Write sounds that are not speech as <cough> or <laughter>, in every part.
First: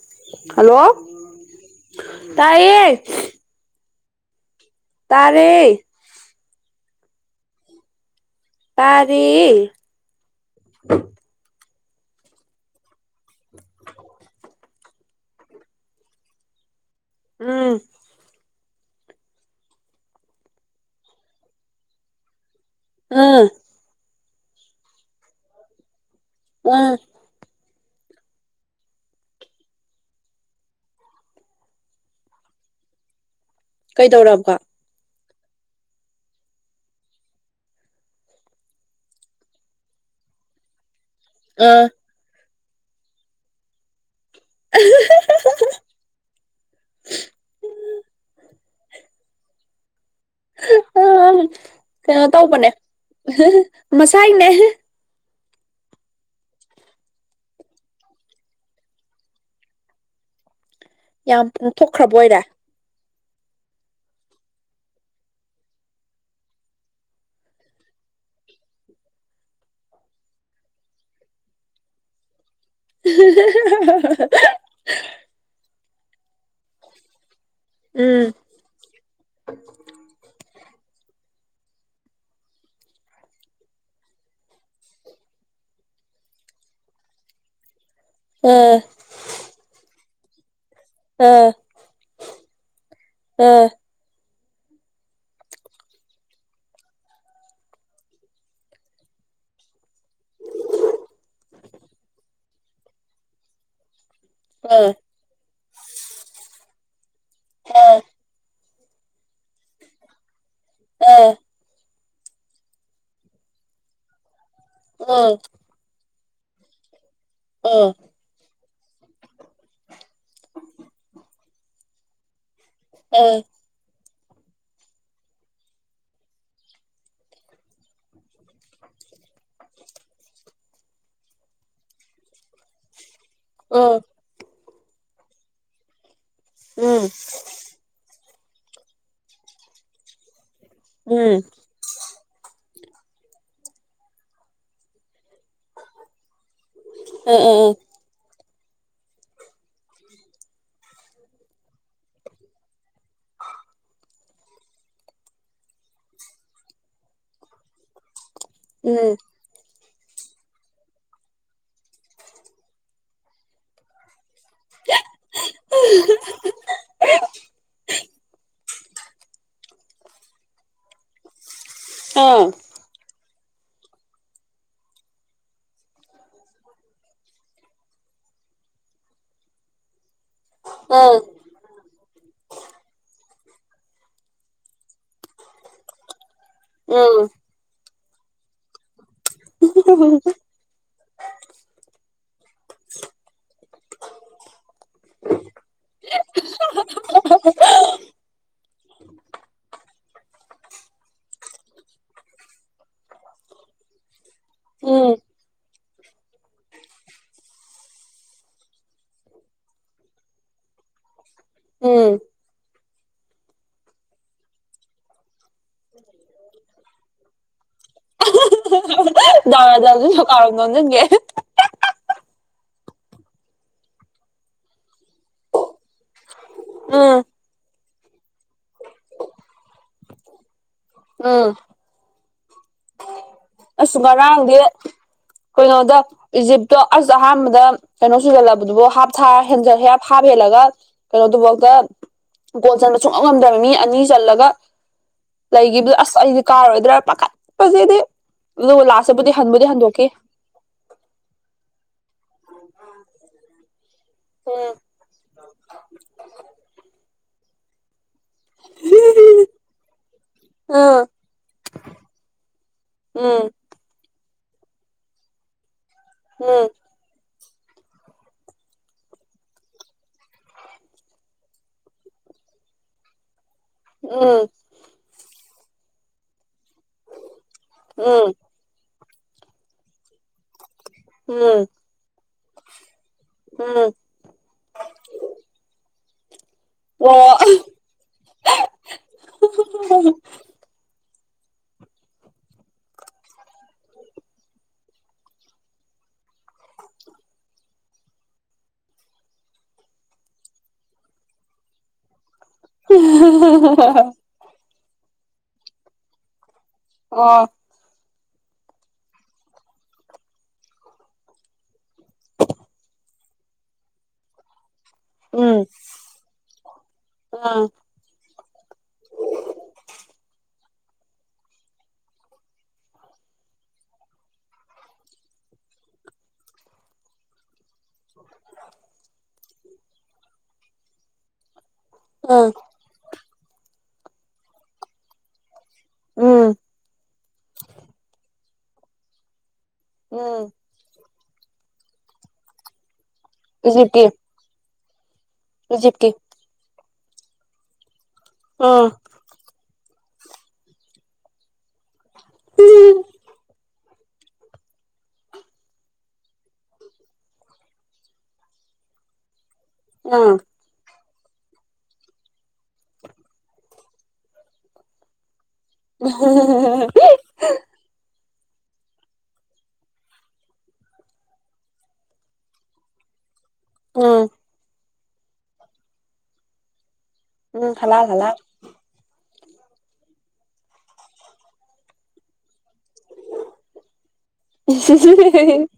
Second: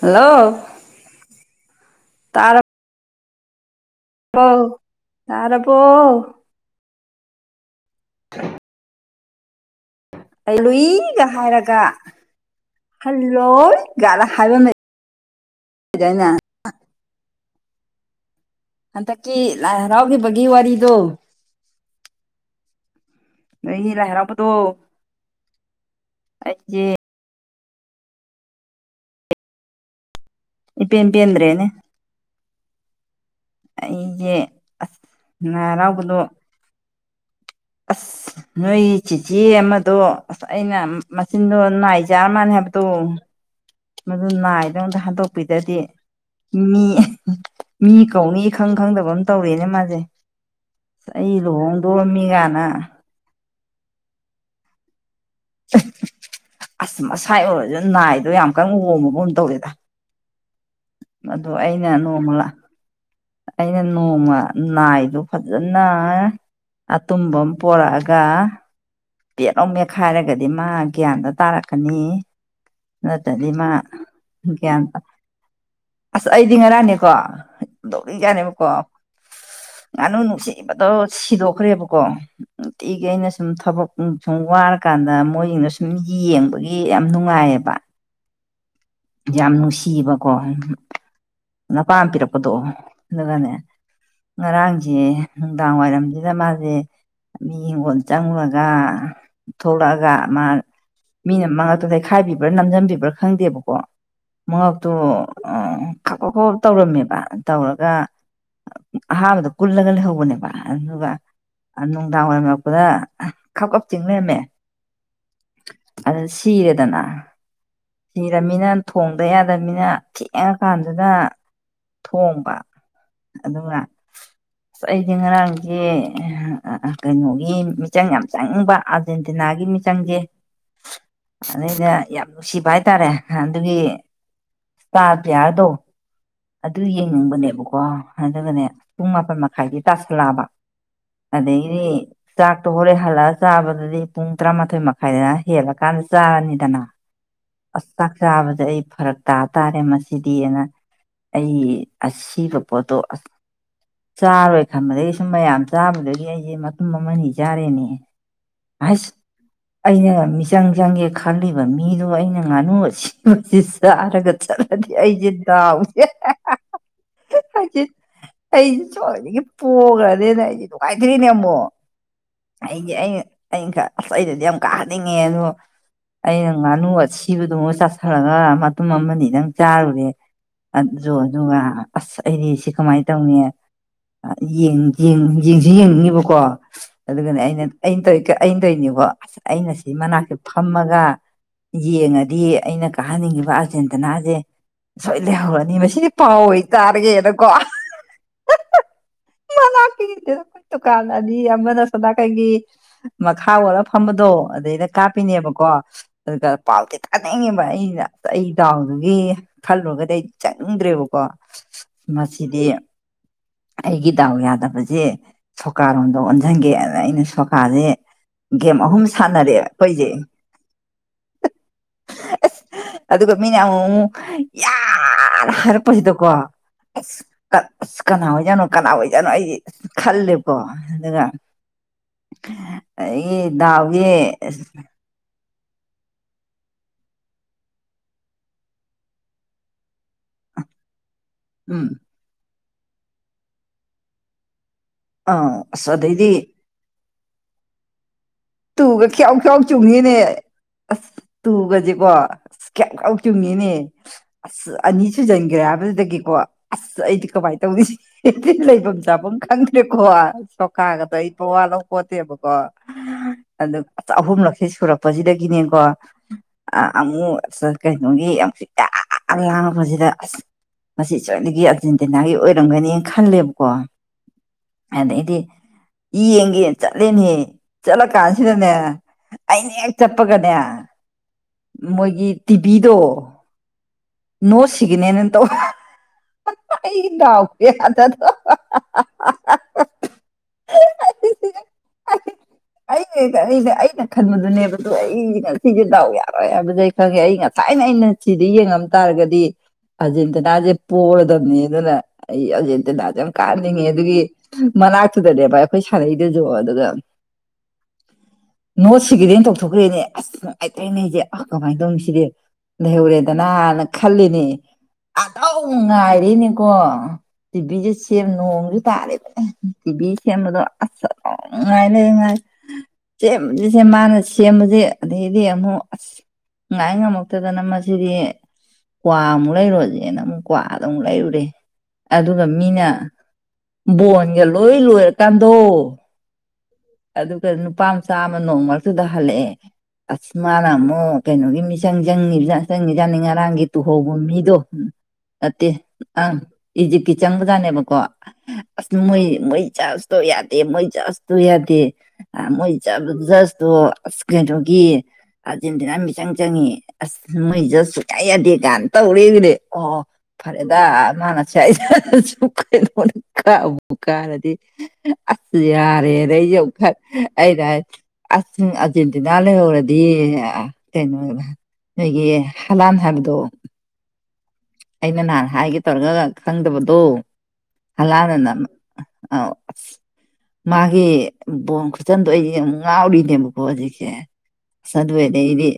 hello hello ꯇꯥꯏꯌꯦ ꯑꯣ ꯇꯥꯔꯦ ꯇꯥꯔꯕꯣ ꯇꯥꯔꯦ ꯑꯩ ꯂꯨꯏꯒ ꯍꯥꯏꯔꯒ ꯍꯜꯂꯣꯏꯗ ꯀꯥꯏꯅ ꯍꯥꯏꯕ ꯑꯃ ꯂꯩꯗꯥꯏꯅꯦ ꯎꯝ ꯍꯟꯗꯛꯀꯤ ꯂꯥꯏꯍꯥꯔꯥꯎꯒꯤꯕꯒꯤ ꯋꯥꯔꯤꯗꯣ ꯑꯥ ꯅꯣꯏꯒꯤ ꯂꯥꯏ ꯍꯔꯥꯎꯕꯗꯣ ꯑꯩꯖꯦ ꯑꯥ ꯏꯄꯦꯟ ꯄꯦꯟꯗ꯭ꯔꯦꯅꯦ ꯑꯩꯁꯦ ꯀꯩꯗꯧꯔꯕ ꯑꯁ ꯂꯥꯏ ꯍꯥꯔꯥꯎꯕꯗꯣ ꯑꯁ ꯅꯣꯏ ꯆꯤꯆꯦ ꯑꯃꯗꯣ ꯑꯁ ꯑꯩꯅ ꯃꯆꯤꯟꯗꯣ ꯑꯥ ꯅꯥꯏ ꯆꯥꯕ ꯃꯥꯜꯂꯤ ꯍꯥꯏꯕꯗꯣ ꯃꯗꯨ ꯅꯥꯏꯗꯣ ꯑꯃꯨꯛꯇ ꯍꯟꯗꯣꯛꯄꯤꯗꯗꯤ ꯃꯤ ꯃꯤ ꯀꯧꯅꯤ ꯏꯈꯪ ꯈꯪꯗꯕ ꯑꯃ ꯇꯧꯔꯦꯅꯦ ꯃꯥꯁꯦ ꯑꯁ ꯑꯩ ꯂꯨꯍꯣꯡꯗꯣꯔꯝꯃꯤ ꯀꯩꯅꯣ ꯀꯥꯏꯅ ꯇꯧꯕꯅꯦ ꯍꯥꯥ ꯍꯥ ꯃꯁꯥꯏꯅꯦ ꯑꯁ ꯃꯁꯥꯏ ꯑꯣꯏꯔꯁꯨ ꯅꯥꯏꯗꯣ ꯌꯥꯝ ꯀꯟꯅ ꯑꯣꯝꯃꯒꯨꯝ ꯇꯧꯔꯦꯗ ꯌꯥꯝ ꯑꯗꯨ ꯑꯩꯅ ꯄꯨꯡꯊꯣꯛꯈ꯭ꯔꯕ ꯅꯣꯡꯃ ꯑꯣꯏꯔꯦ ꯂꯥꯛ ꯑꯩꯅ ꯅꯣꯡꯃ ꯅꯥꯏꯗꯣ ꯐꯖꯅ ꯑꯇꯨꯝꯕ ꯑꯃ ꯄꯣꯔꯛꯑꯒ ꯄꯦꯠ ꯂꯥꯎ ꯃꯦꯠꯈꯥꯏꯔꯒꯗꯤ ꯃꯥ ꯒ꯭ꯌꯥꯟꯗꯣ ꯇꯥꯔꯛꯀꯅꯤ ꯅꯠꯇꯗꯤ ꯃꯥ ꯒ꯭ꯌ꯭ꯥꯟ ꯇ ꯑꯁ ꯑꯩꯗꯤ ꯉꯔꯥꯡꯅꯦꯀꯣ ꯎꯝ ꯅꯣꯛꯅꯤꯡꯖꯥꯅꯤꯀꯣ ꯉꯥꯅꯨ ꯅꯨꯡꯁꯤ ꯁꯤꯕꯗꯣ ꯁꯤꯗꯣꯛꯈ꯭ꯔꯦꯕꯀꯣ ꯅꯨꯡꯇꯤꯒꯤ ꯑꯩꯅ ꯁꯨꯝ ꯊꯕꯛ ꯁꯨꯝ ꯋꯥꯔꯀꯥꯟꯗ ꯃꯣꯏꯖꯤꯡꯗꯣ ꯁꯨꯝ ꯌꯦꯡꯕꯒꯤ ꯌꯥꯝ ꯅꯨꯡꯉꯥꯏꯌꯦꯕ ꯑꯥ ꯌꯥꯝ ꯅꯨꯡꯁꯤꯌꯦꯕꯀꯣ ꯑꯥ ꯅꯄꯥꯅ ꯄꯤꯔꯛꯄꯗꯣ ꯑꯗꯨꯒꯅꯦ ꯑꯥ ꯉꯔꯥꯡꯁꯦ ꯅꯨꯡꯗꯥꯡ ꯋꯥꯏꯔꯝꯁꯤꯗ ꯃꯥꯖꯦ ꯃꯤ ꯍꯤꯡꯒꯣꯜ ꯆꯪꯉꯨ ꯒꯥ ꯊꯣꯛꯂꯛꯑꯒꯥ ꯃꯥ ꯃꯤꯅ ꯃꯉꯛꯇꯣ ꯂꯩꯈꯥꯏꯕꯤꯕ꯭ꯔꯥ ꯅꯝꯖꯤꯟꯕꯤꯕ꯭ꯔꯥ ꯈꯪꯗꯦꯕꯀꯣ ꯑꯥ ꯃꯉꯛꯇꯨ ꯑ ꯈꯄ ꯈꯄ ꯇꯧꯔꯝꯃꯦꯕ ꯇꯧꯔꯒ ꯑꯥ ꯑꯍꯥꯥꯟꯕꯗ ꯀꯨꯜꯂꯒ ꯂꯩꯍꯧꯕꯅꯦꯕ ꯑꯗꯨꯒ ꯑꯥ ꯅꯨꯡꯗꯥꯡ ꯋꯥꯏꯔꯝ ꯌꯧꯔꯛꯄꯗ ꯈꯞ ꯈꯞ ꯆꯤꯡ ꯂꯩꯔꯝꯃꯦ ꯑꯥ ꯑꯗꯨ ꯁꯤꯔꯦꯗꯅ ꯑꯥ ꯁꯤꯔꯃꯤꯅ ꯊꯣꯡꯗ ꯌꯥꯗꯕꯅꯤꯅ ꯊꯦꯡꯉꯀꯥꯟꯗꯨꯗ ꯊꯣꯡꯕ ꯑꯥ ꯑꯗꯨꯒ ꯑꯁ ꯑꯩꯗꯤ ꯉꯔꯥꯡꯁꯦ ꯀꯩꯅꯣꯒꯤ ꯃꯤꯆꯪ ꯌꯥꯝ ꯆꯪꯕ ꯑꯥꯔꯖꯦꯟꯇꯤꯅꯥꯒꯤ ꯃꯤꯆꯪꯁꯦ ꯑꯗꯩꯗ ꯌꯥꯝ ꯅꯨꯡꯁꯤꯕ ꯍꯥꯏꯇꯥꯔꯦ ꯍꯥ ꯑꯗꯨꯒꯤ ꯑꯥ ꯁ꯭ꯇꯥꯔ ꯄꯤꯌꯥꯔꯗꯣ ꯑꯗꯨ ꯎꯝ ꯌꯦꯡꯅꯤꯡꯕꯅꯦꯕꯀꯣ ꯑꯗꯨꯒꯅꯦ ꯄꯨꯡ ꯃꯥꯄꯟ ꯃꯈꯥꯏꯗꯤ ꯇꯥꯁꯜꯂꯛꯑꯕ ꯑꯗꯒꯤꯗꯤ ꯆꯥꯛ ꯑꯗꯣ ꯍꯣꯔꯦꯜ ꯍꯜꯂꯛꯑꯒ ꯆꯥꯕꯗꯗꯤ ꯄꯨꯡ ꯇꯔꯥꯃꯥꯊꯣꯏ ꯃꯈꯥꯏ ꯇꯥꯏ ꯍꯦꯜꯂ ꯀꯥꯟꯗ ꯆꯥꯔꯅꯤꯗꯅ ꯎꯝ ꯑꯥ ꯑꯥ ꯑꯁ ꯆꯥꯛ ꯆꯥꯕꯗ ꯑꯩ ꯐꯔꯛ ꯇꯥꯕ ꯇꯥꯔꯦ ꯃꯁꯤꯗꯤ ꯍꯥꯏꯅ ꯑꯩ ꯑꯁꯤꯕ ꯄꯣꯠꯇꯣ ꯆꯥꯔꯣꯏ ꯈꯟꯕꯗꯒꯤ ꯁꯨꯝ ꯃꯌꯥꯝ ꯆꯥꯕꯗꯒꯤ ꯑꯩꯁꯦ ꯃꯇꯨꯝ ꯑꯃꯅꯤ ꯆꯥꯔꯦꯅꯦ ꯑꯁ ꯎꯝ ꯑꯩꯅ ꯃꯤꯆꯪ ꯆꯪꯒꯦ ꯈꯜꯂꯤꯕ ꯃꯤꯗꯣꯒ ꯑꯩꯅ ꯉꯥꯅꯨ ꯑꯁꯤꯕꯁꯤ ꯆꯥꯔꯒ ꯆꯠꯂꯗꯤ ꯑꯩꯁꯦ ꯗꯥꯎꯁꯦ ꯍꯥ ꯍꯥ ꯍꯥ ꯑꯩꯁꯦ ꯑꯩꯁꯦ ꯁꯣꯏꯗꯒꯤ ꯄꯣꯈ꯭ꯔꯅꯦꯅ ꯑꯩꯁꯦ ꯅꯨꯡꯉꯥꯏꯇ꯭ꯔꯦꯅꯦ ꯑꯃꯨꯛ ꯑꯥ ꯑꯩꯁꯦ ꯑꯩꯅ ꯑꯩꯅ ꯈꯜꯂꯦ ꯑꯩꯅꯗꯤ ꯌꯥꯝ ꯀꯥꯍꯟꯅꯤꯡꯉꯦ ꯑꯗꯣ ꯑꯩꯅ ꯉꯥꯅꯨ ꯑꯁꯤꯕꯗꯨꯃ ꯆꯥꯁꯤꯜꯂꯒ ꯃꯇꯨꯝ ꯑꯃꯅꯤꯗꯪ ꯆꯥꯔꯨꯔꯦ ꯑꯗꯨꯒ ꯑꯁ ꯑꯩꯗꯤ ꯁꯤ ꯀꯃꯥꯏꯅ ꯇꯧꯅꯤ ꯑ ꯌꯦꯡ ꯌꯦꯡꯁꯨ ꯌꯦꯡꯅꯤꯡꯉꯤꯕꯀꯣ ꯑꯥ ꯎꯝ ꯑꯗꯨꯒꯅꯦ ꯑꯩꯅ ꯑꯩꯅ ꯇꯧ ꯑꯩꯅ ꯇꯧꯏꯅꯤꯀꯣ ꯑꯁ ꯑꯩꯅ ꯑꯁꯤ ꯃꯅꯥꯛꯇ ꯐꯝꯃꯒ ꯌꯦꯡꯉꯗꯤ ꯑꯩꯅ ꯀꯥꯍꯟꯅꯤꯡꯉꯤꯕ ꯑꯥꯔꯖꯦꯟꯇꯤꯅꯥꯁꯦ ꯁꯣꯏꯗꯅ ꯂꯩꯍꯧꯔꯅꯤ ꯃꯁꯤꯗꯤ ꯄꯥꯎ ꯑꯣꯏꯅ ꯇꯥꯔꯒꯦꯅꯀꯣ ꯍꯥ ꯍꯥ ꯃꯅꯥꯛ ꯗꯨꯀꯥꯟ ꯑꯅꯤ ꯑꯃꯅ ꯁꯣꯝꯅꯥꯀꯟꯒꯤ ꯃꯈꯥ ꯑꯣꯜꯂꯒ ꯐꯝꯕꯗꯣ ꯑꯗꯩꯗ ꯎꯝ ꯀꯥꯞꯄꯤꯅꯤꯕꯀꯣ ꯑꯗꯨꯒ ꯄꯥꯎꯗꯤ ꯇꯥꯅꯤꯡꯉꯤꯕ ꯑꯩꯅ ꯑꯩ ꯗꯥꯎꯗꯨꯒꯤ ꯈꯜꯂꯨꯔꯒ ꯑꯩ ꯆꯪꯅꯤꯡꯗ꯭ꯔꯦꯕꯀꯣ ꯎꯝ ꯃꯁꯤꯗꯤ ꯑꯩꯒꯤ ꯗꯥꯎ ꯌꯥꯗꯕꯁꯦ ꯁꯣꯀꯥꯔꯣꯝꯗ ꯑꯣꯟꯁꯤꯟꯒꯦ ꯑꯗꯨꯗ ꯑꯩꯅ ꯁꯣꯀ ꯁꯣꯀꯥꯅꯦ ꯒꯦꯝ ꯑꯍꯨꯝ ꯁꯥꯟꯅꯔꯦ ꯗꯥ ꯗꯥꯁꯨ ꯑꯩꯈꯣꯏꯁꯦ ꯁꯣꯀꯥꯔꯣꯝ ꯅꯣꯝꯖꯤꯟꯒꯦ <unintelligible> ꯑꯗꯨꯒ ꯃꯤꯅ ꯑꯃꯨꯛ ꯃꯨꯛ ꯌꯥ ꯍꯥꯏꯅ ꯍꯥꯏꯔꯛꯄꯁꯤꯗꯀꯣ ꯎꯝ ꯑꯁ ꯑꯁ ꯀꯅꯥ ꯑꯣꯏꯖꯠꯅꯣ ꯀꯅꯥ ꯑꯣꯏꯖꯠꯅꯣ ꯑꯩꯁꯦ ꯈꯜꯂꯦꯀꯣ ꯑꯗꯨꯒ ꯎꯝ ꯑꯩ ꯑꯁ ꯉꯔꯥꯡꯗꯤ ꯀꯩꯅꯣꯗ ꯏꯖꯤꯞ ꯇꯣ ꯑꯁ ꯑꯍꯥꯟꯕꯗ ꯀꯩꯅꯣ ꯁꯨꯖꯜꯂꯕꯗꯨꯕꯨ ꯍꯥꯞꯊꯥꯔ ꯍꯦꯜꯂꯒ ꯀꯩꯅꯣꯗꯨꯕꯥꯎꯗ ꯎꯝ ꯒꯣꯜ ꯆꯟꯕ ꯁꯨꯡꯉꯝ ꯉꯝꯗ꯭ꯔꯕ ꯃꯤ ꯑꯅꯤ ꯆꯜꯂꯒ ꯑꯥ ꯂꯩꯒꯤꯕꯗꯨ ꯑꯁ ꯑꯗꯩꯗꯤ ꯑꯩꯗꯤ ꯀꯥꯔꯔꯣꯏꯗ꯭ꯔꯥ ꯄꯥꯈꯠꯄꯁꯤꯗꯤ ꯑꯗꯨꯒ ꯇꯨꯒ ꯂꯥꯁꯇꯕꯨꯗꯤ ꯈ꯭ꯌꯥꯎ ꯈ꯭ꯌꯥꯎ ꯍꯟꯕꯨꯗꯤ ꯍꯟꯗꯣꯛꯈꯤ ꯆꯣꯡꯉꯤꯅꯦ ꯑꯁ ꯇꯨꯒꯁꯦꯀꯣ ꯑꯁ ꯀꯌꯥꯎ ꯀꯥꯎ ꯆꯨꯝꯉꯅꯦ ꯑꯁ ꯎꯝ ꯑꯅꯤ ꯁꯨꯖꯟꯒ꯭ꯔꯦ ꯍꯥꯏꯕꯗꯨꯗꯒꯤꯀꯣ ꯑꯁ ꯑꯩꯗꯤ ꯀꯃꯥꯏ ꯇꯧꯅꯤꯁꯤꯗꯤ ꯍꯦꯛꯇꯥ ꯂꯩꯐꯝ ꯆꯥꯐꯝ ꯈꯪꯗ꯭ꯔꯦꯀꯣ ꯎꯝ ꯁꯣꯀꯥꯒꯗꯣ ꯑꯩ ꯃꯋꯥ ꯂꯧꯄꯣꯠꯇꯦꯕꯀꯣ ꯑꯗꯨ ꯑꯁ ꯑꯍꯨꯝꯂꯛꯁꯦ ꯁꯨꯔꯛꯄꯁꯤꯗꯒꯤꯅꯦꯀꯣ ꯎꯝ ꯑ ꯑꯃꯨꯛ ꯑꯁ ꯀꯩꯅꯣꯒꯤ ꯍꯧꯖꯤꯛ ꯌꯥꯝ ꯂꯥꯡꯕꯁꯤꯗ ꯑꯁ ꯃꯁꯤ ꯁꯣꯏꯗꯒꯤ ꯑꯥꯔꯖꯦꯟꯇꯤꯅꯥꯒꯤ ꯑꯣꯏꯔꯝꯒꯅꯤ ꯈꯜꯂꯦꯕ ꯀꯣ ꯎꯝ ꯑꯗꯩꯗꯤ ꯌꯦꯡꯒꯦ ꯆꯠꯂꯦꯅꯦ ꯍꯦ ꯎꯝ ꯀꯥꯟꯁꯤꯗꯅꯦ ꯑꯩꯅ ꯍꯦꯛ ꯆꯠ ꯄꯒꯅꯦ ꯎꯝ ꯎꯝ ꯃꯣꯏꯒꯤ ꯇꯤꯚꯤꯗꯣ ꯎꯝ ꯅꯣ ꯁꯤꯒꯅꯦꯟꯅ ꯇꯧ ꯑꯣ <unintelligible> <unintelligible> <unintelligible> ꯉꯁꯥꯏꯅ ꯑꯩꯅ ꯆꯤꯗꯤ ꯌꯦꯡꯉꯝ ꯇꯥꯔꯒꯗꯤ ꯑꯥꯔꯖꯦꯟꯇꯤꯅꯥꯖꯦ ꯄꯣꯔꯗꯝꯅꯦ ꯑꯗꯨꯅ ꯑꯩ ꯑꯔꯖꯦꯟꯇꯤꯅꯥꯖꯦ ꯌꯥꯝ ꯀꯥꯍꯟꯅꯤꯡꯉꯦ ꯑꯗꯨꯒꯤ ꯃꯅꯥꯛꯇꯨꯗꯅꯦꯕ ꯑꯈꯣꯏ ꯁꯥꯟꯅꯩꯗꯨꯖꯨ ꯑꯣ ꯅꯣ ꯁꯤꯒꯅꯦꯟ‌ ꯇꯧꯊꯣꯛꯈ꯭ꯔꯦꯅꯦ ꯑꯁ <unintelligible> ꯑꯩꯖꯦ ꯑꯥ ꯀꯃꯥꯏ ꯇꯧꯅꯤ ꯁꯤꯗꯤ ꯂꯩꯍꯧꯔꯦꯗꯅꯥꯅ ꯈꯜꯂꯤꯅꯦ ꯑꯥꯗꯨꯝ ꯎꯝ ꯉꯥꯏꯔꯦꯅꯦꯀꯣ ꯇꯤ ꯎꯝ ꯕꯤ ꯖꯦ ꯁꯦꯝ ꯅꯣꯡꯖꯨ <unintelligible> ꯇꯤ ꯕꯤ ꯁꯦꯝꯕꯗꯣ ꯑꯁ ꯑꯗꯨꯝ ꯉꯥꯏ ꯂꯩ ꯉꯥꯏ ꯁꯦꯝꯕꯖꯤ ꯁꯦꯝ ꯃꯥꯅ ꯁꯦꯝꯕꯖꯤ ꯑꯗꯩꯗꯤ ꯑꯃꯨꯛ ꯑꯁ ꯉꯥꯏ ꯉꯝꯃꯛꯇꯗꯅ ꯃꯁꯤꯗꯤ ꯀ꯭ꯋꯥꯃꯨꯛ ꯂꯩꯔꯨꯔꯖꯦꯅ ꯑꯃꯨꯛ ꯀ꯭ꯋꯥꯗꯨ ꯑꯃꯨꯛ ꯂꯩꯔꯨꯔꯦ ꯑꯗꯨꯒ ꯎꯝ ꯃꯤꯅ ꯕꯣꯟꯒ ꯂꯣꯏ ꯂꯣꯏꯔꯀꯥꯟꯗꯣ ꯎꯝ ꯑꯗꯨꯒ ꯅꯨꯄꯥꯝꯆꯥ ꯑꯃ ꯅꯣꯡ ꯃꯔꯛꯇꯨꯗ ꯍꯜꯂꯛꯑꯦ ꯑꯁ ꯎꯝ ꯃꯥꯅ ꯑꯃꯨꯛ ꯀꯩꯅꯣꯒꯤ ꯃꯤꯆꯪ ꯆꯪꯉꯤꯝꯖꯥꯠꯅꯤ ꯆꯪꯉꯤꯖꯥꯠꯅꯤ ꯉꯔꯥꯡꯒꯤ ꯏꯖꯤꯞꯀꯤ ꯇꯨꯍꯧꯕ ꯃꯤꯗꯣ ꯅꯠꯇꯦ ꯏꯖꯤꯞꯀꯤ ꯑꯪ ꯏꯖꯤꯞꯀꯤ ꯆꯪꯕꯖꯥꯠꯅꯦꯕꯀꯣ ꯎꯝ ꯑꯁ ꯃꯣꯏ ꯃꯣꯏ ꯆꯁꯇꯣ ꯌꯥꯗꯦ ꯃꯣꯏ ꯖꯁꯇꯨ ꯌꯥ ꯗꯦ ꯑ ꯃꯣꯏ ꯖ ꯖꯁꯇꯣ ꯑꯁ ꯀꯩꯅꯣꯒꯤ ꯑꯥꯔꯖꯦꯟꯇꯤꯅꯥ ꯃꯤꯆꯪ ꯆꯪꯉꯦ ꯑꯁ ꯃꯣꯏ ꯖꯁ ꯁꯨꯛꯌꯥ ꯌꯥꯗꯦ <unintelligible> ꯇꯧꯔꯦꯅꯦ ꯑꯣ ꯑꯣ ꯎꯝ ꯐꯔꯦꯗ <unintelligible> ꯀꯥꯕꯨ‌ ꯀꯥꯔꯗꯤ ꯌꯥꯔꯦꯅ‌‌ ꯑꯩꯖꯦ ꯑꯃꯨꯛ <unintelligible> ꯑꯁ ꯑꯔꯖꯦꯟꯇꯤꯅꯥ ꯂꯩꯍꯧꯔꯗꯤ ꯑ ꯀꯩꯅꫭ ꯅꯣꯏꯒꯤ ꯍꯂꯥꯟ ꯍꯥꯏꯕꯗꯣ <unintelligible> ꯑꯩꯅ ꯅꯍꯥꯟ ꯍꯥꯏꯒꯦ ꯇꯧꯔꯒ ꯈꯪꯗꯕꯗꯣ ꯎꯝ ꯍꯂꯥꯜ ꯍꯂꯥꯜ ꯍꯜꯂꯥꯟꯅ ꯑꯃ ꯑꯥꯎ ꯃꯥꯒꯤ ꯕꯣꯟ ꯈꯨꯆꯟꯗꯣ <unintelligible> ꯉꯥꯎꯔꯤꯅꯦꯕ ꯀꯣ ꯍꯧꯖꯤꯛꯁꯦ ꯑꯁ ꯑꯗꯨ ꯑꫭꯏꯗꯤ ꯑꯩꯗꯤ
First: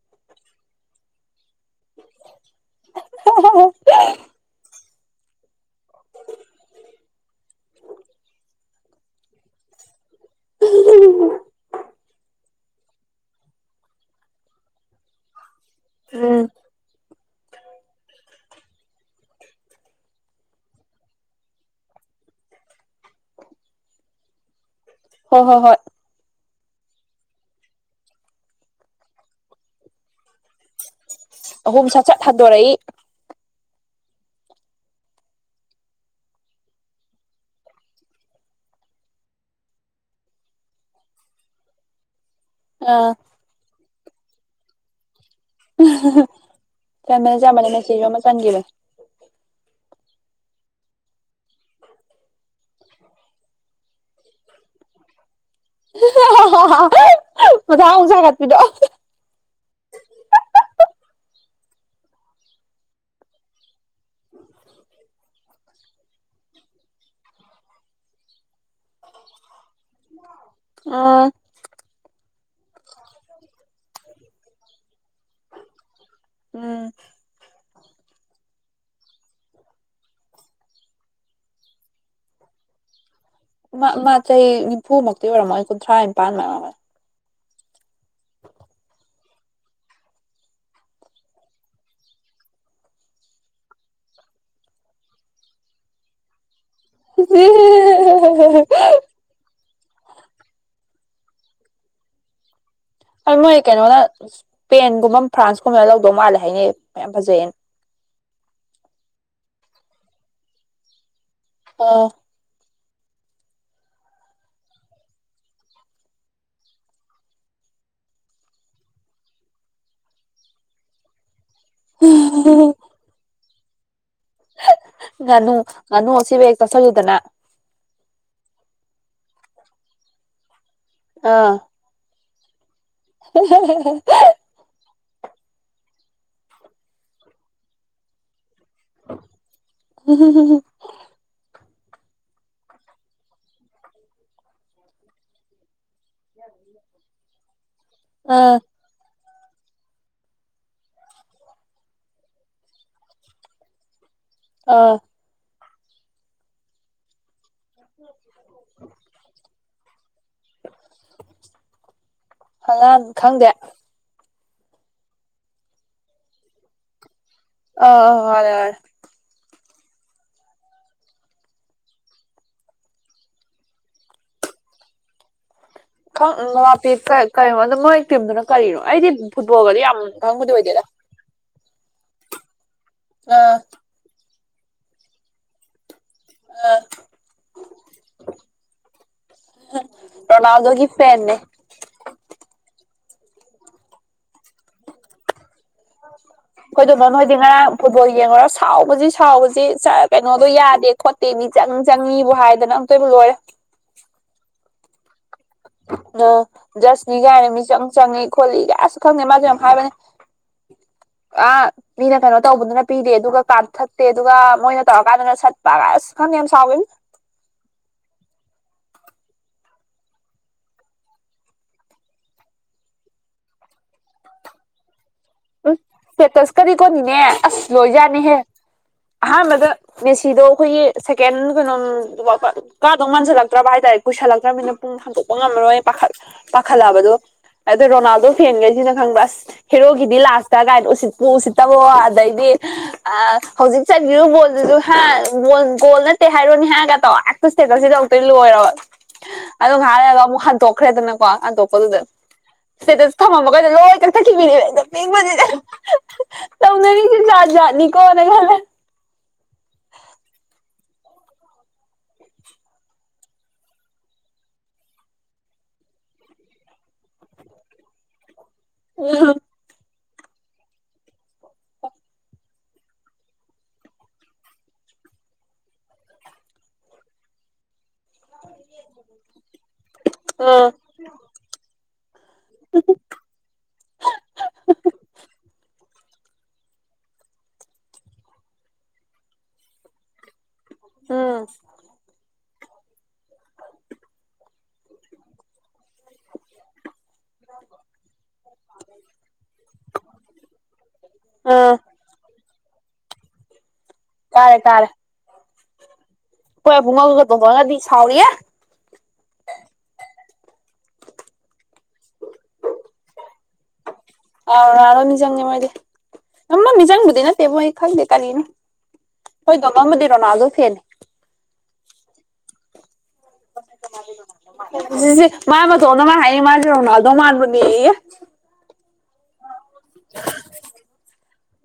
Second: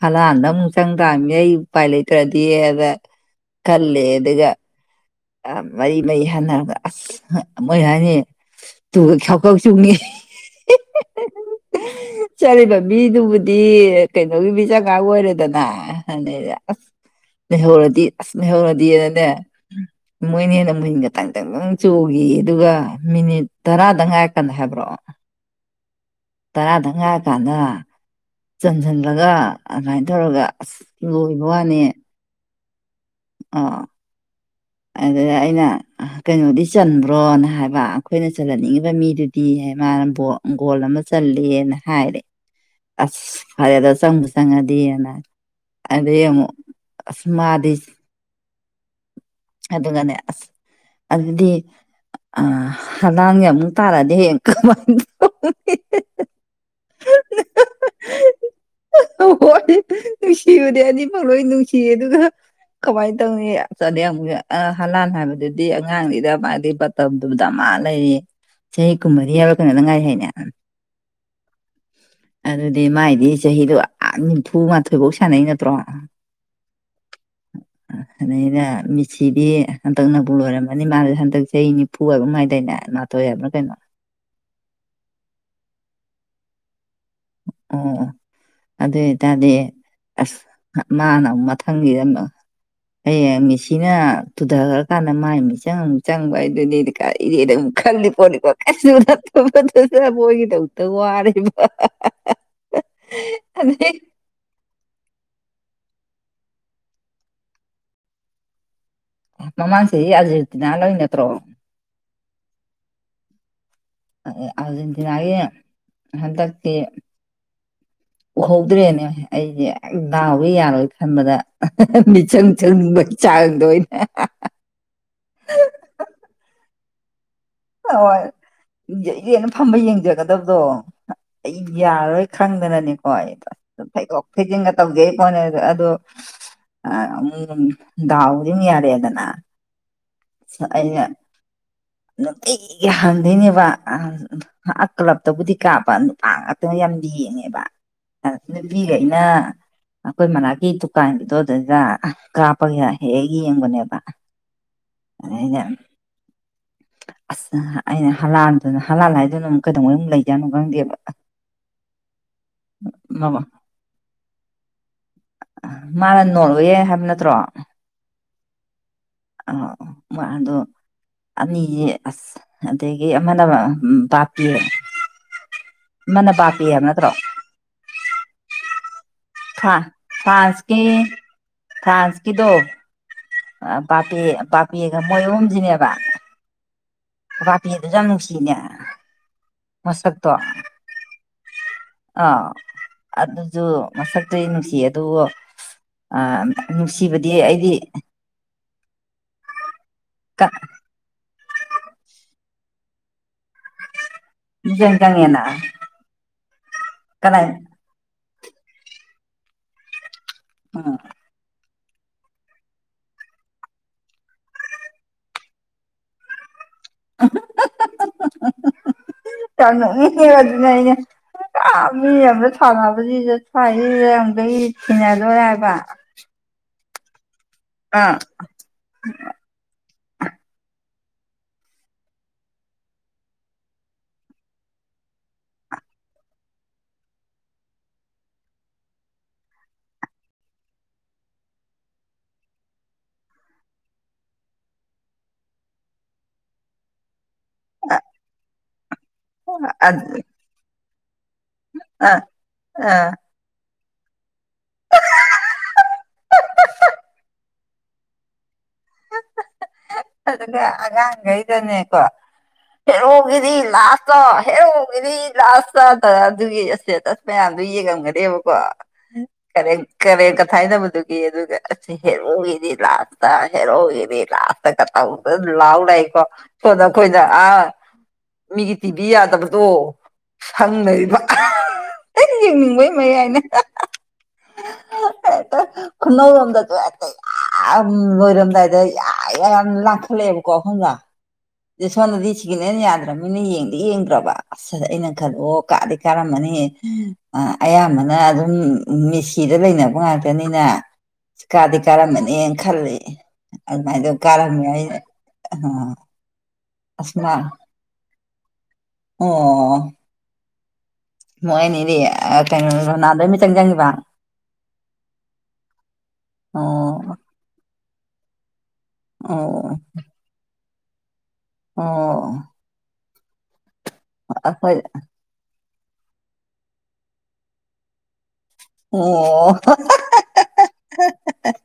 ꯍꯂꯥꯟꯗ ꯑꯃꯨꯛ ꯆꯪ ꯇꯥꯃꯤ ꯑꯩ ꯎꯄꯥꯏ ꯂꯩꯇ꯭ꯔꯗꯤ <unintelligible> ꯈꯜꯂꯦ ꯑꯗꯨꯒ ꯑ ꯃꯔꯤ ꯃꯔꯤ ꯍꯥꯟꯅꯔꯒ ꯑꯁ ꯃꯣꯏ ꯍꯥꯏꯅꯤ ꯇꯨꯒ ꯈ꯭ꯌꯥꯎ ꯈ꯭ꯌꯥꯎ ꯆꯨꯡꯉꯤ <unintelligible> ꯆꯠꯂꯤꯕ ꯃꯤꯗꯨꯕꯨꯗꯤ ꯀꯩꯅꯣꯒꯤ ꯃꯤꯆꯪꯉꯥꯛ ꯑꯣꯏꯔꯦꯗꯅ ꯎꯝ ꯑꯗꯩꯗ ꯑꯁ ꯂꯩꯍꯧꯔꯗꯤ ꯑꯁ ꯂꯩꯍꯧꯔꯗꯤꯅꯅꯦ ꯃꯣꯏꯅ ꯍꯦꯟꯅ ꯃꯨꯍꯤꯟꯒ ꯗꯪ ꯗꯪ ꯆꯣꯡꯉꯤꯌꯦ ꯑꯗꯨꯒ ꯃꯤꯅꯤꯠ ꯇꯔꯥꯗꯪ ꯉꯥꯏ ꯔꯀꯥꯟꯗ ꯍꯥꯏꯕ꯭ꯔꯣ ꯍꯣ‌ ꯍꯣ ꯍꯣꯏ ꯇꯔꯥꯗꯪ ꯉꯥꯏꯔꯀꯥꯟꯗ ꯆꯟꯖꯟꯕꯒ ꯑꯗꯨꯝꯃꯥꯏ ꯇꯧꯔꯒ ꯑꯁ ꯂꯣꯏꯕ ꯋꯥꯅꯤ ꯑꯍꯨꯝ ꯁꯠ ꯁꯠ ꯍꯟꯗꯣꯔꯛꯏ ꯑꯥ ꯑꯗꯨꯗ ꯑꯩꯅ ꯀꯩꯅꯣꯗꯤ ꯆꯟꯕ꯭ꯔꯣꯅ ꯍꯥꯏꯕ ꯑꯩꯈꯣꯏꯅ ꯆꯜꯍꯟꯅꯤꯡꯉꯤꯕ ꯃꯤꯗꯨꯗꯤ ꯍꯥꯏ ꯃꯥꯅ <unintelligible> ꯒꯣꯜ ꯑꯃ ꯆꯜꯂꯦꯅ ꯍꯥꯏꯔꯦ ꯑꯥ ꯑꯁ ꯐꯔꯦꯗ ꯆꯪꯕꯨ ꯆꯪꯉꯗꯤꯅ ꯑꯗꯩ ꯑꯃꯨꯛ <unintelligible> ꯑꯁ ꯆꯟꯕꯅꯦ ꯆꯟꯕꯅꯦ ꯃꯥꯗꯤ ꯃꯦꯁꯤꯖꯨ ꯑꯃ ꯆꯟꯒꯤꯕꯅꯦ ꯑꯗꯨꯒꯅꯦ ꯑꯁ ꯑꯗꯨꯗꯤ ꯑ ꯍꯂꯥꯟꯒ ꯑꯃꯨꯛ ꯇꯥꯔꯛꯑꯗꯤ ꯍꯌꯦꯡ ꯀꯝꯃꯥꯏ <unintelligible> ꯇꯧꯅꯤ ꯍꯤ ꯍꯤ ꯍꯥꯍꯥ ꯃꯊꯥ ꯑꯃꯨꯛ ꯁꯥꯒꯠꯄꯤꯗꯣ ꯅꯨꯡꯁꯤꯕꯗꯤ ꯑꯅꯤꯃꯛ ꯂꯣꯢ ꯅꯨꯡꯁꯤꯔꯦ ꯑꯗꯨꯒ ꯀꯃꯥꯏꯅ ꯇꯧꯅꯤ ꯆꯗꯨ ꯍꯂꯥꯟ ꯍꯥꯏꯕꯗꯨꯗꯤ ꯑꯉꯥꯡꯅꯤꯗ ꯃꯥꯗꯤ ꯃꯇꯝꯗꯨ ꯗꯥ ꯃꯥ ꯂꯩꯔꯤ ꯆꯍꯤ ꯀꯨꯟꯃꯔꯤ ꯍꯥꯏꯕꯔ ꯀꯅꯣꯗꯪ ꯉꯥꯏꯔꯤ ꯍꯥꯏꯅꯦ ꯑꯥ ꯑꯗꯨꯗ ꯑꯗꯨꯗꯤ ꯃꯥꯏꯗꯤ ꯆꯍꯤꯗꯣ ꯑ ꯅꯤꯝꯐꯨ ꯃꯥꯊꯣꯏꯐꯧ ꯁꯥꯟꯅꯩ ꯅꯠꯇ꯭ꯔꯣ ꯎꯝ ꯑꯗꯩꯗ ꯃꯤꯁꯤꯗꯤ ꯍꯟꯗꯛꯅꯕꯨ ꯂꯣꯏꯔꯝꯃꯅꯤ ꯃꯥꯅꯤ ꯍꯟꯗꯛ ꯆꯍꯤ ꯅꯤꯐꯨ ꯍꯥꯏꯕꯔ ꯀꯩꯅꯣꯝ ꯍꯥꯏꯗꯥꯢꯅꯦ ꯃꯥ ꯆꯍꯤ ꯅꯤꯐꯨꯃꯨꯛꯇꯤ ꯑꯣꯏꯔꯝꯃꯣꯏ ꯀꯨꯟꯊ꯭ꯔꯥ ꯅꯤꯄꯥꯟ ꯃꯥꯢ ꯑꯣꯑꯣ ꯑꯗꯨꯏꯇꯥꯗꯤ ꯑꯁ ꯃꯥꯅ ꯑꯃꯨꯛ ꯃꯊꯪꯒꯤꯗ ꯍꯌꯦꯡ ꯃꯤꯁꯤꯅ ꯇꯨꯊꯈ꯭ꯔꯀꯥꯟꯗ ꯃꯥꯏ ꯃꯤꯆꯪ ꯑꯃꯨꯛ ꯆꯪꯕ ꯍꯥꯏ ꯑꯗꯨꯅꯤ ꯕꯤꯀꯔꯤꯗꯤ ꯑꯗꯨꯝ ꯈꯜꯂꯤ ꯄꯣꯠꯅꯤ ꯀꯩꯁꯨ ꯅꯠꯇꯕꯗ <unintelligible> ꯑ ꯃꯣꯏ ꯑꯗꯩ ꯀꯩꯅꯣꯅ ꯏꯁꯄꯦꯟ ꯀꯨꯨꯝꯕ ꯐ꯭ꯔꯥꯟꯁꯀꯨꯝꯕꯅ ꯂꯧꯗꯧ ꯃꯥꯜꯂꯦ ꯍꯥꯏꯅꯤ ꯃꯌꯥꯝ ꯐꯖꯩꯌꯦꯅ ꯃꯃꯥꯡ ꯆꯍꯤ ꯑꯔꯖꯦꯟꯇꯤꯅ ꯂꯧꯔꯤ ꯅꯠꯇ꯭ꯔꯣ ꯎꯝ ꯑꯣ ꯑꯥꯔꯖꯦꯟꯇꯤꯅꯥꯒꯤ ꯍꯟꯗꯛꯇꯤ ꯎꯍꯧꯗ꯭ꯔꯦꯅꯦ ꯑꯩꯗꯤ ꯗꯥꯎꯁꯦ ꯌꯥꯔꯣꯏ ꯈꯟꯕꯗ ꯃꯤꯆꯪ ꯆꯪꯅꯤꯡꯕꯒꯤ ꯆꯥꯡꯗꯣ ꯑꯩꯅ ꯉꯅꯨ ꯉꯅꯨ ꯑꯁꯤꯕ ꯍꯦꯛ ꯆꯥꯁꯤꯟꯂꯨꯗꯅ ꯍ ꯍꯣꯏ ꯏꯔꯦꯅ ꯐꯝꯕ ꯌꯦꯡꯖꯒꯗꯕꯗꯣ ꯑꯥ ꯑꯩ ꯌꯥꯔꯔꯣꯏ ꯈꯪꯗꯅꯅꯦꯀꯣ ꯑꯩ ꯊꯩꯗꯣꯛ ꯊꯩꯖꯤꯟꯒ ꯇꯧꯖꯩ ꯄꯣꯠꯅꯦ ꯑꯗꯣ ꯑꯃꯨ ꯗꯥꯎꯗꯤ ꯑꯗꯨꯝ ꯌꯥꯗꯦꯅ ꯑꯩꯅ ꯅꯨꯡꯇꯤꯒꯤ ꯍꯪꯗꯣꯏꯅꯦꯕ ꯀ꯭ꯂꯞꯇꯕꯨꯗꯤ ꯀꯥꯞ ꯅꯨꯄꯥ ꯉꯥꯛꯇꯅ ꯌꯥꯝ ꯌꯦꯡꯉꯦꯕ ꯑꯥ ꯅꯨꯄꯤꯒꯩꯅ ꯑꯩꯈꯣꯏ ꯃꯅꯥꯛꯀꯤ ꯗꯨꯀꯥꯟꯒꯤꯗꯣ ꯑꯗꯨꯗꯩꯗ ꯀꯥꯞꯄꯒ ꯍꯦꯛ ꯍꯦꯛ ꯌꯦꯡꯕꯅꯦꯕ ꯑꯥ ꯑꯗꯩꯗ ꯑꯁ ꯑꯩꯅ ꯍꯂꯥꯜꯗꯨꯅ ꯍꯂꯥꯜ ꯍꯥꯏꯗꯨꯅ ꯑꯃꯨꯛ ꯀꯩꯗꯧꯉꯩ ꯑꯃꯨꯛ ꯂꯩꯗꯣꯢ ꯂꯩꯗꯣꯢ ꯖꯠꯅꯣ ꯈꯪꯗꯦꯕ ꯍꯂꯥꯟ ꯈꯪꯗꯦ ꯃꯥꯅ ꯅꯣꯔꯋꯦ ꯍꯥꯏꯕ ꯅꯠꯇ꯭ꯔꯣ ꯑ ꯃꯥꯅꯦ ꯃꯥꯅꯦ <unintelligible> ꯑꯅꯤꯁꯦ ꯑꯁ ꯑꯗꯒꯤ ꯑꯃꯅ ꯕꯥꯞꯄꯤꯌꯦ ꯀꯩꯅꯣ ꯑꯣ ꯃꯣꯏ ꯇꯤꯝꯗꯨꯅ ꯀꯔꯤꯅꯣ ꯑꯩꯗꯤ ꯐꯨꯠꯕꯣꯜꯒꯗꯤ ꯌꯥꯝ ꯈꯪꯕꯗꯤ ꯐ꯭ꯔꯥꯟꯁꯀꯤ ꯑꯣꯏꯗꯦꯗ ꯐ꯭ꯔꯥꯟꯁꯀꯤꯗꯣ ꯑ ꯕꯥꯞꯄꯦꯌꯦ ꯕꯥꯞꯄꯦꯌꯦꯒ ꯃꯣꯏ ꯑꯍꯨꯝꯁꯤꯅꯦꯕ ꯑ ꯕꯥꯞꯄꯦꯌꯦ ꯗꯨꯁꯨ ꯌꯥꯝ ꯅꯨꯡꯁꯤꯅꯦ ꯃꯁꯛꯇꯣ ꯔꯣꯅꯥꯜꯗꯣꯒꯤ ꯐꯦꯟꯅꯦ ꯑꯥ ꯑꯗꯨꯖꯨ ꯃꯁꯛꯇꯨꯗꯤ ꯅꯨꯡꯁꯤ ꯑꯗꯨꯕꯨ ꯍꯣꯏꯗꯣ ꯅꯨꯡꯁꯤꯕꯗꯤ ꯅꯣꯏꯗꯤ ꯑꯩꯗꯤ ꯉꯔꯥꯡ ꯐꯨꯠ ꯕꯣꯜ ꯌꯦꯡꯉꯨꯔ ꯁꯥꯎꯕꯁꯤ ꯁꯥꯎꯕꯁꯤ ꯀꯩꯅꯣꯗꯣ ꯌꯥꯗꯦ ꯈꯣꯠꯇꯦ ꯃꯤ ꯆꯪ ꯆꯪꯉꯤꯕꯨ ꯍꯥꯏꯗꯅ ꯑꯝꯇꯣꯏꯕꯨ ꯂꯣꯏꯔꯦ INAUDIBLE ꯑꯥ ꯖꯁꯅꯤ ꯀꯥꯏꯅ ꯃꯤꯆꯪ ꯆꯪꯉꯤ- ꯈꯣꯠꯂꯤ ꯍꯥꯖ ꯈꯪꯗꯦ ꯃꯥꯖꯨ ꯌꯥꯝ ꯍꯥꯏꯕꯅꯦ ꯎꯝ ꯑꯥ ꯃꯤꯅ ꯀꯩꯅꯣ ꯇꯧꯕꯗꯨꯅ ꯄꯤꯗꯦ ꯑꯗꯨꯒ ꯀꯥꯠ ꯊꯠꯇꯦ ꯑꯗꯨꯒ ꯃꯣꯏꯅ ꯇꯧꯔꯀꯥꯟꯗꯅ ꯁꯠꯄꯒ ꯑꯁ ꯈꯪꯗꯦ ꯌꯥꯝ ꯁꯥꯎꯒꯤꯝꯅꯤ ꯌꯥꯝ ꯅꯣꯛꯅꯤꯡꯉꯦ ꯑꯗꯨꯅꯦ ꯑꯩꯅ ꯄꯨꯔꯥ ꯃꯤ ꯂꯝꯗ ꯁꯥꯟꯅꯕꯖꯤꯗꯗ ꯁ꯭ꯋꯥꯗꯖꯤꯗ ꯑꯃꯨꯛꯇꯣꯢꯒꯤ ꯊꯤꯅꯔꯦ ꯎꯝ ꯏꯁꯇꯦꯇꯁꯀꯗꯤꯀꯣ ꯅꯦꯅꯦ ꯑꯥꯁ ꯑꯥ ꯂꯣꯏꯖꯥꯠꯅꯤꯍꯦ ꯑꯍꯥꯟꯕꯗ ꯃꯦꯁꯤꯗꯣ ꯑꯩꯈꯣꯏꯒꯤ ꯁꯦꯀꯦꯟ ꯀꯩꯅꯣ ꯑꯥꯝ ꯀꯥꯗꯧ ꯃꯥꯟꯁꯤꯜꯂꯛꯇ꯭ꯔꯕ ꯍꯥꯏꯇꯥꯔꯦ ꯀꯨꯏꯁꯜꯂꯛꯇ꯭ꯔꯕꯅꯤꯅ ꯄꯨꯡ ꯍꯥꯡꯗꯣꯛꯄ ꯉꯝꯃꯔꯣꯏ ꯄꯥꯈꯠꯂꯛꯑꯥꯕ ꯑꯗꯣ ꯔꯣꯅꯥꯜꯗꯣ ꯐꯦꯟꯈꯩꯁꯤꯅ ꯈꯪꯕ ꯑꯥꯁ ꯍꯦꯔꯣ ꯍꯦꯔꯣꯒꯤꯗꯤ ꯂꯥꯠꯁꯇꯥ ꯀꯥꯏꯅ ꯎꯁꯤꯠꯄꯨ ꯎꯁꯤꯠꯇꯕꯑꯣ ꯑꯗꯩꯗꯤ ꯑꯥ ꯍꯧꯖꯤꯛ ꯆꯟꯒꯤꯕ ꯕꯣꯜꯗꯨꯁꯨꯨ ꯍꯥ ꯒꯣꯜ ꯒꯣꯜ ꯅꯠꯇꯦ ꯍꯥꯏꯔꯣꯅꯦ ꯍꯥ ꯏꯁꯇꯦꯇꯁ ꯁꯤꯗ ꯑꯃꯨꯛꯇꯣꯢꯕꯂꯣꯏꯔꯕ ꯑꯗꯨꯒ ꯑꯥ ꯉꯥꯏꯍꯛ ꯂꯩꯔꯒ ꯑꯃꯨꯛ ꯍꯟꯇꯣꯛꯈ꯭ꯔꯦꯗꯅ ꯀꯣ ꯍꯟꯇꯣꯛꯄꯗꯨꯗ ꯑꯥ ꯏꯁꯇꯦꯇꯁ ꯊꯝꯃꯝꯕꯒꯩꯗꯨ ꯂꯣꯏ ꯀꯊꯠꯈꯤꯕꯅꯦ ꯅꯣꯛꯅꯤꯡꯕꯅꯤꯗ ꯇꯧꯅꯔꯤꯖꯦ ꯖꯥꯠ-ꯖꯥꯠꯅꯤꯀꯣꯅ ꯈꯜꯂꯦ ꯑꯗꯨꯒ ꯑꯉꯥꯡꯒꯩꯗꯅꯦꯀꯣ ꯍꯦꯔꯣꯒꯤꯗꯤ ꯂꯥꯁꯇ-ꯍꯦꯔꯣꯒꯤꯗꯤ ꯂꯥꯁꯇ ꯑꯗꯨꯒꯤ ꯏꯁꯇꯦꯇꯁ ꯃꯌꯥꯝ ꯑꯗꯨ ꯌꯦꯡꯉꯝꯒꯅꯦꯕꯀꯣ ꯎꯝ ꯀꯔꯤꯝ ꯀꯔꯦꯝ-ꯀꯊꯥꯏꯗꯕꯗꯨꯒꯤ ꯑꯗꯨꯒ ꯑꯥꯁ ꯍꯦꯔꯣꯒꯤꯗꯤ ꯂꯥꯁꯇ ꯍꯦꯔꯣꯒꯤꯗꯤ ꯂꯥꯁ ꯇꯧꯗꯅꯥ ꯂꯥꯎ ꯂꯩꯀꯣ ꯁꯣꯝꯗ ꯑꯩꯈꯣꯏꯅ ꯑꯥ ꯃꯤꯒꯤ ꯇꯤꯚꯤ ꯌꯥꯗꯕꯗꯣ ꯎꯝ ꯁꯪꯂꯩꯔꯤꯕ ꯇꯪ ꯌꯦꯡꯅꯤꯡꯕꯩ ꯃꯌꯥꯏꯅ ꯈꯨꯅꯧꯔꯣꯝꯗꯖꯨ ꯍꯦꯛꯇ ꯌꯥꯝ ꯂꯣꯏꯔꯝꯗꯥꯏꯗ ꯌꯥ ꯌꯥ ꯌꯥꯝ ꯂꯥꯡ ꯈꯠꯂꯛ ꯑꯦꯕ INAUDIBLE ꯎꯝ ꯁꯣꯟꯗꯗꯤ ꯁꯤꯒꯤꯅꯦꯜ ꯌꯥꯗ꯭ꯔꯕꯅꯤꯅ ꯌꯦꯡꯗꯤ ꯌꯦꯡꯗ꯭ꯔꯕ ꯑꯥꯁ ꯑꯩꯅ ꯈꯟꯂꯦ ꯑꯣ ꯀꯥꯗꯤ- ꯀꯥꯔꯝꯃꯅꯤꯍꯦ ꯑꯌꯥꯝꯕꯅ ꯑꯗꯨꯝ ꯃꯦꯁꯤꯗ ꯂꯩꯅꯕ ꯉꯥꯛꯇꯅꯤꯅ ꯀꯥꯗꯤ ꯑꯥ ꯀꯥꯔꯝꯃꯅꯤꯍꯦ ꯈꯜꯂꯤ ꯑꯗꯨꯃꯥꯏꯗꯧ ꯇꯥꯔꯦ ꯀꯥꯔꯝꯃꯦ ꯑꯩ ꯑꯈꯣꯏ ꯏꯕꯨꯡꯉꯣꯗꯨꯒ ꯗꯨꯡꯕꯒꯗꯤ ꯁꯥꯎꯔꯤꯑꯦ ꯑꯣꯑꯣ ꯃꯣꯏꯅꯤ ꯀꯩꯅꯣ ꯔꯣꯅꯜꯗꯣꯢ ꯃꯤꯆꯪ-ꯆꯪꯏꯕ ꯍꯩꯃ ꯃꯤꯆꯪꯕꯨꯗꯤ ꯅꯠꯇꯦꯕ ꯑꯩ ꯈꯪꯗꯦ ꯀꯔꯤꯅꯣ ꯍꯣꯏ ꯑꯣ ꯕꯝꯕꯝꯕꯨꯗꯤ ꯔꯣꯅꯥꯜꯗꯣ ꯐꯦꯟꯅꯤ ꯑꯣꯑꯣ ꯃꯥ ꯃꯇꯣꯝꯇꯥ ꯃꯥ ꯍꯥꯏꯅꯦ ꯃꯥꯖꯦ ꯔꯣꯅꯥꯜꯗꯣ ꯃꯥꯟꯕꯅꯦꯌꯦ INAUDIBLE